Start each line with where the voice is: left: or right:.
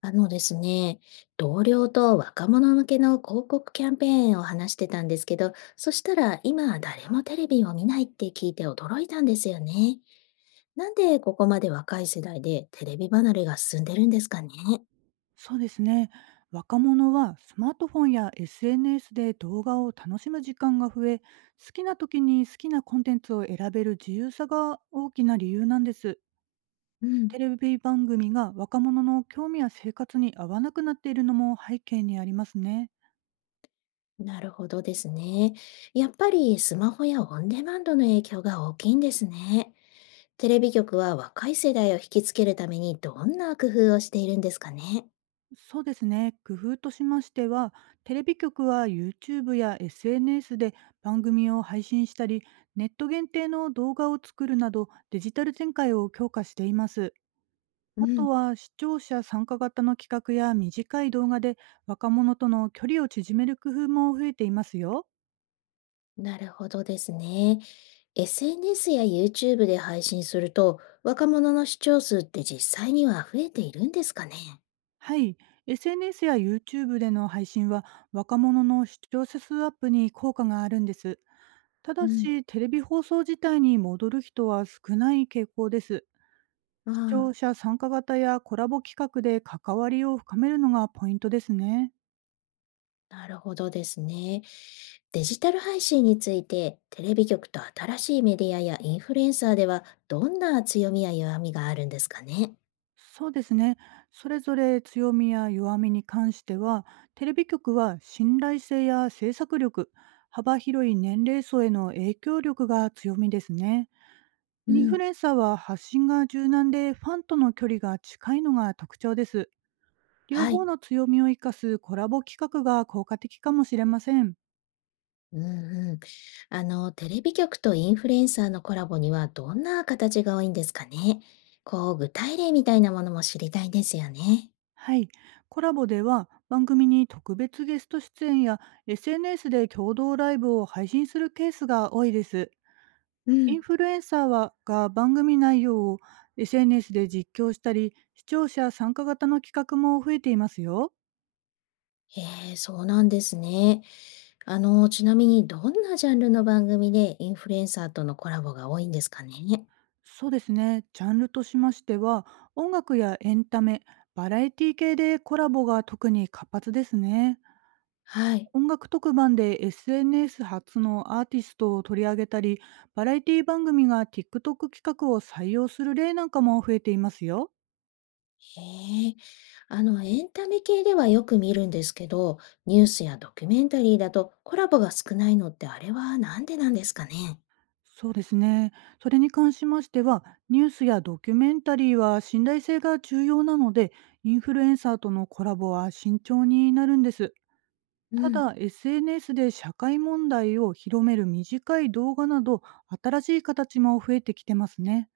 left: あのですね、同僚と若者向けの広告キャンペーンを話してたんですけど、そしたら今誰もテレビを見ないって聞いて驚いたんですよね。なんでここまで若い世代でテレビ離れが進んでるんですかね。
right: そうですね。若者はスマートフォンや SNS で動画を楽しむ時間が増え、好きな時に好きなコンテンツを選べる自由さが大きな理由なんです。
left: うん、
right: テレビ番組が若者の興味や生活に合わなくなっているのも背景にありますね。
left: なるほどですね。やっぱりスマホやオンデマンドの影響が大きいんですね。テレビ局は若い世代を引きつけるためにどんな工夫をしているんですかね。
right: そうですね。工夫としましては、テレビ局は YouTube や SNS で番組を配信したり、ネット限定の動画を作るなどデジタル展開を強化しています。
left: う
right: あと
left: ん、
right: は視聴者参加型の企画や短い動画で若者との距離を縮める工夫も増えていますよ。
left: なるほどですね。SNS や YouTube で配信すると、若者の視聴数って実際には増えているんですかね
right: はい。SNS や YouTube での配信は若者の視聴者数アップに効果があるんです。た
left: う
right: だ
left: ん、
right: し、テレビ放送自体に戻る人は少ない傾向です。
left: あ
right: 視
left: あ、
right: 聴者参加型やコラボ企画で関わりを深めるのがポイントですね。
left: なるほどですね。デジタル配信について、テレビ局と新しいメディアやインフルエンサーでは、どんな強みや弱みがあるんですかね
right: そうですね。それぞれ強みや弱みに関しては、テレビ局は信頼性や制作力、幅広い年齢層への影響力が強みですね。
left: う
right: イン
left: ん、
right: フルエンサーは発信が柔軟でファンとの距離が近いのが特徴です。両
left: はい。
right: 方の強みを生かすコラボ企画が効果的かもしれません。
left: うんうん。あの、テレビ局とインフルエンサーのコラボにはどんな形が多いんですかね。こう、具体例みたいなものも知りたいですよね。
right: はい。コラボでは番組に特別ゲスト出演や SNS で共同ライブを配信するケースが多いです。
left: う
right: イ
left: ん。
right: ンフルエンサーはが番組内容を SNS で実況したり、視聴者参加型の企画も増えていますよ。
left: へえ、そうなんですね。あの、ちなみにどんなジャンルの番組でインフルエンサーとのコラボが多いんですかね？
right: そうですね。ジャンルとしましては、音楽やエンタメ、バラエティ系でコラボが特に活発ですね。
left: はい。
right: 音楽特番で SNS 発のアーティストを取り上げたり、バラエティ番組が TikTok 企画を採用する例なんかも増えていますよ。
left: へえ。あの、エンタメ系ではよく見るんですけど、ニュースやドキュメンタリーだとコラボが少ないのってあれはなんでなんですかね？
right: そうですね。それに関しましては、ニュースやドキュメンタリーは信頼性が重要なので、インフルエンサーとのコラボは慎重になるんです。
left: う
right: た
left: ん。
right: だ、SNS で社会問題を広める短い動画など、新しい形も増えてきてますね。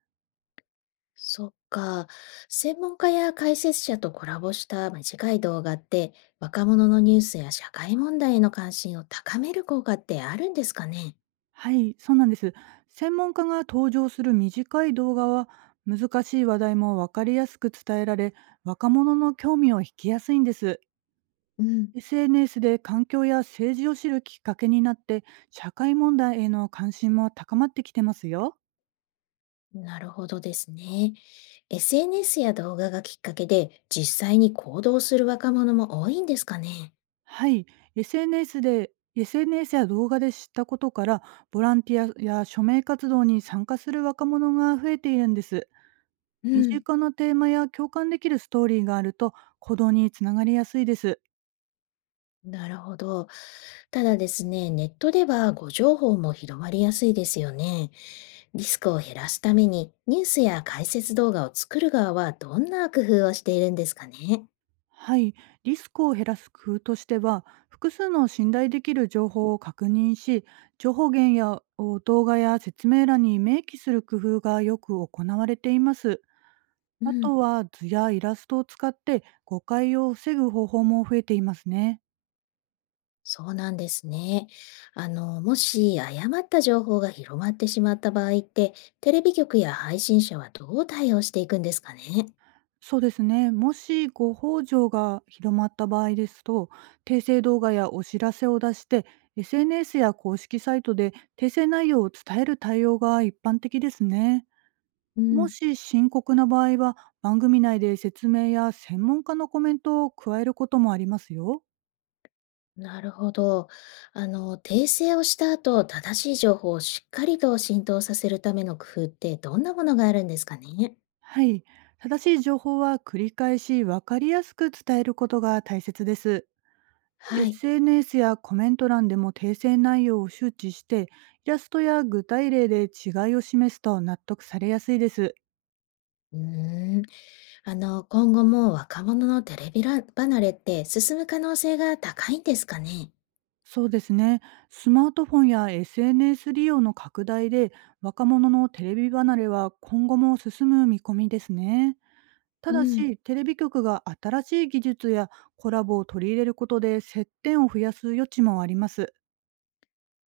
left: そっか。専門家や解説者とコラボした短い動画って、若者のニュースや社会問題への関心を高める効果ってあるんですかね？
right: はい、そうなんです。専門家が登場する短い動画は、難しい話題も分かりやすく伝えられ、若者の興味を引きやすいんです。
left: うん。
right: SNS で環境や政治を知るきっかけになって、社会問題への関心も高まってきてますよ。
left: なるほどですね。SNS や動画がきっかけで実際に行動する若者も多いんですかね。
right: はい、SNS や動画で知ったことからボランティアや署名活動に参加する若者が増えているんです。
left: う
right: 身
left: ん、
right: 近なテーマや共感できるストーリーがあると、行動につながりやすいです。
left: なるほど。ただですね、ネットでは誤情報も広まりやすいですよね。リスクを減らすためにニュースや解説動画を作る側はどんな工夫をしているんですかね。
right: はい、リスクを減らす工夫としては、複数の信頼できる情報を確認し、情報源やお動画や説明欄に明記する工夫がよく行われています。
left: う
right: あ
left: ん。
right: とは図やイラストを使って誤解を防ぐ方法も増えていますね。
left: そうなんですね。あの、もし誤った情報が広まってしまった場合って、テレビ局や配信者はどう対応していくんですかね。
right: そうですね。もし誤報状が広まった場合ですと、訂正動画やお知らせを出して、SNS や公式サイトで訂正内容を伝える対応が一般的ですね。
left: う
right: も
left: ん、
right: し深刻な場合は、番組内で説明や専門家のコメントを加えることもありますよ。
left: なるほど。あの、訂正をした後、正しい情報をしっかりと浸透させるための工夫ってどんなものがあるんですかね。
right: はい。正しい情報は繰り返し分かりやすく伝えることが大切です。
left: はい。
right: SNS やコメント欄でも訂正内容を周知して、イラストや具体例で違いを示すと納得されやすいです。
left: うーん、あの、今後も若者のテレビら離れって進む可能性が高いんですかね。
right: そうですね。スマートフォンや SNS 利用の拡大で、若者のテレビ離れは今後も進む見込みですね。た
left: う
right: だ
left: ん
right: し、テレビ局が新しい技術やコラボを取り入れることで接点を増やす余地もあります。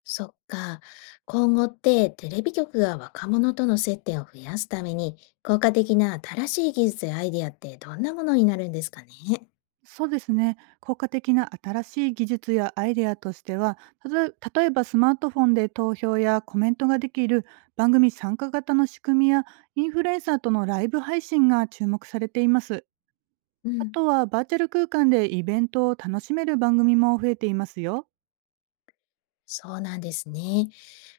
left: そっか。今後ってテレビ局が若者との接点を増やすために効果的な新しい技術やアイデアってどんなものになるんですかね
right: そうですね。効果的な新しい技術やアイデアとしては、たとえ例えばスマートフォンで投票やコメントができる番組参加型の仕組みやインフルエンサーとのライブ配信が注目されています。
left: う
right: あ
left: ん、
right: とはバーチャル空間でイベントを楽しめる番組も増えていますよ。
left: そうなんですね。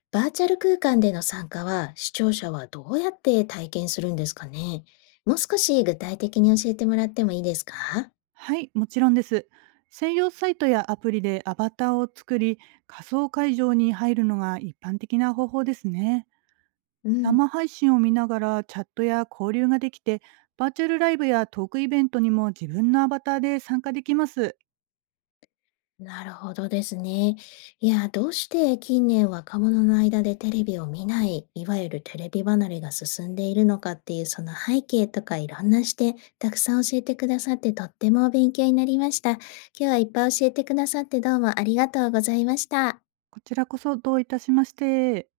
left: バーチャル空間での参加は視聴者はどうやって体験するんですかね。もう少し具体的に教えてもらってもいいですか
right: はい、もちろんです。専用サイトやアプリでアバターを作り、仮想会場に入るのが一般的な方法ですね。
left: うん
right: 生配信を見ながらチャットや交流ができて、バーチャルライブやトークイベントにも自分のアバターで参加できます。
left: なるほどですね。いや、どうして近年若者の間でテレビを見ない、いわゆるテレビ離れが進んでいるのかっていうその背景とかいろんな視点、たくさん教えてくださってとっても勉強になりました。今日はいっぱい教えてくださってどうもありがとうございました。
right: こちらこそどういたしまして。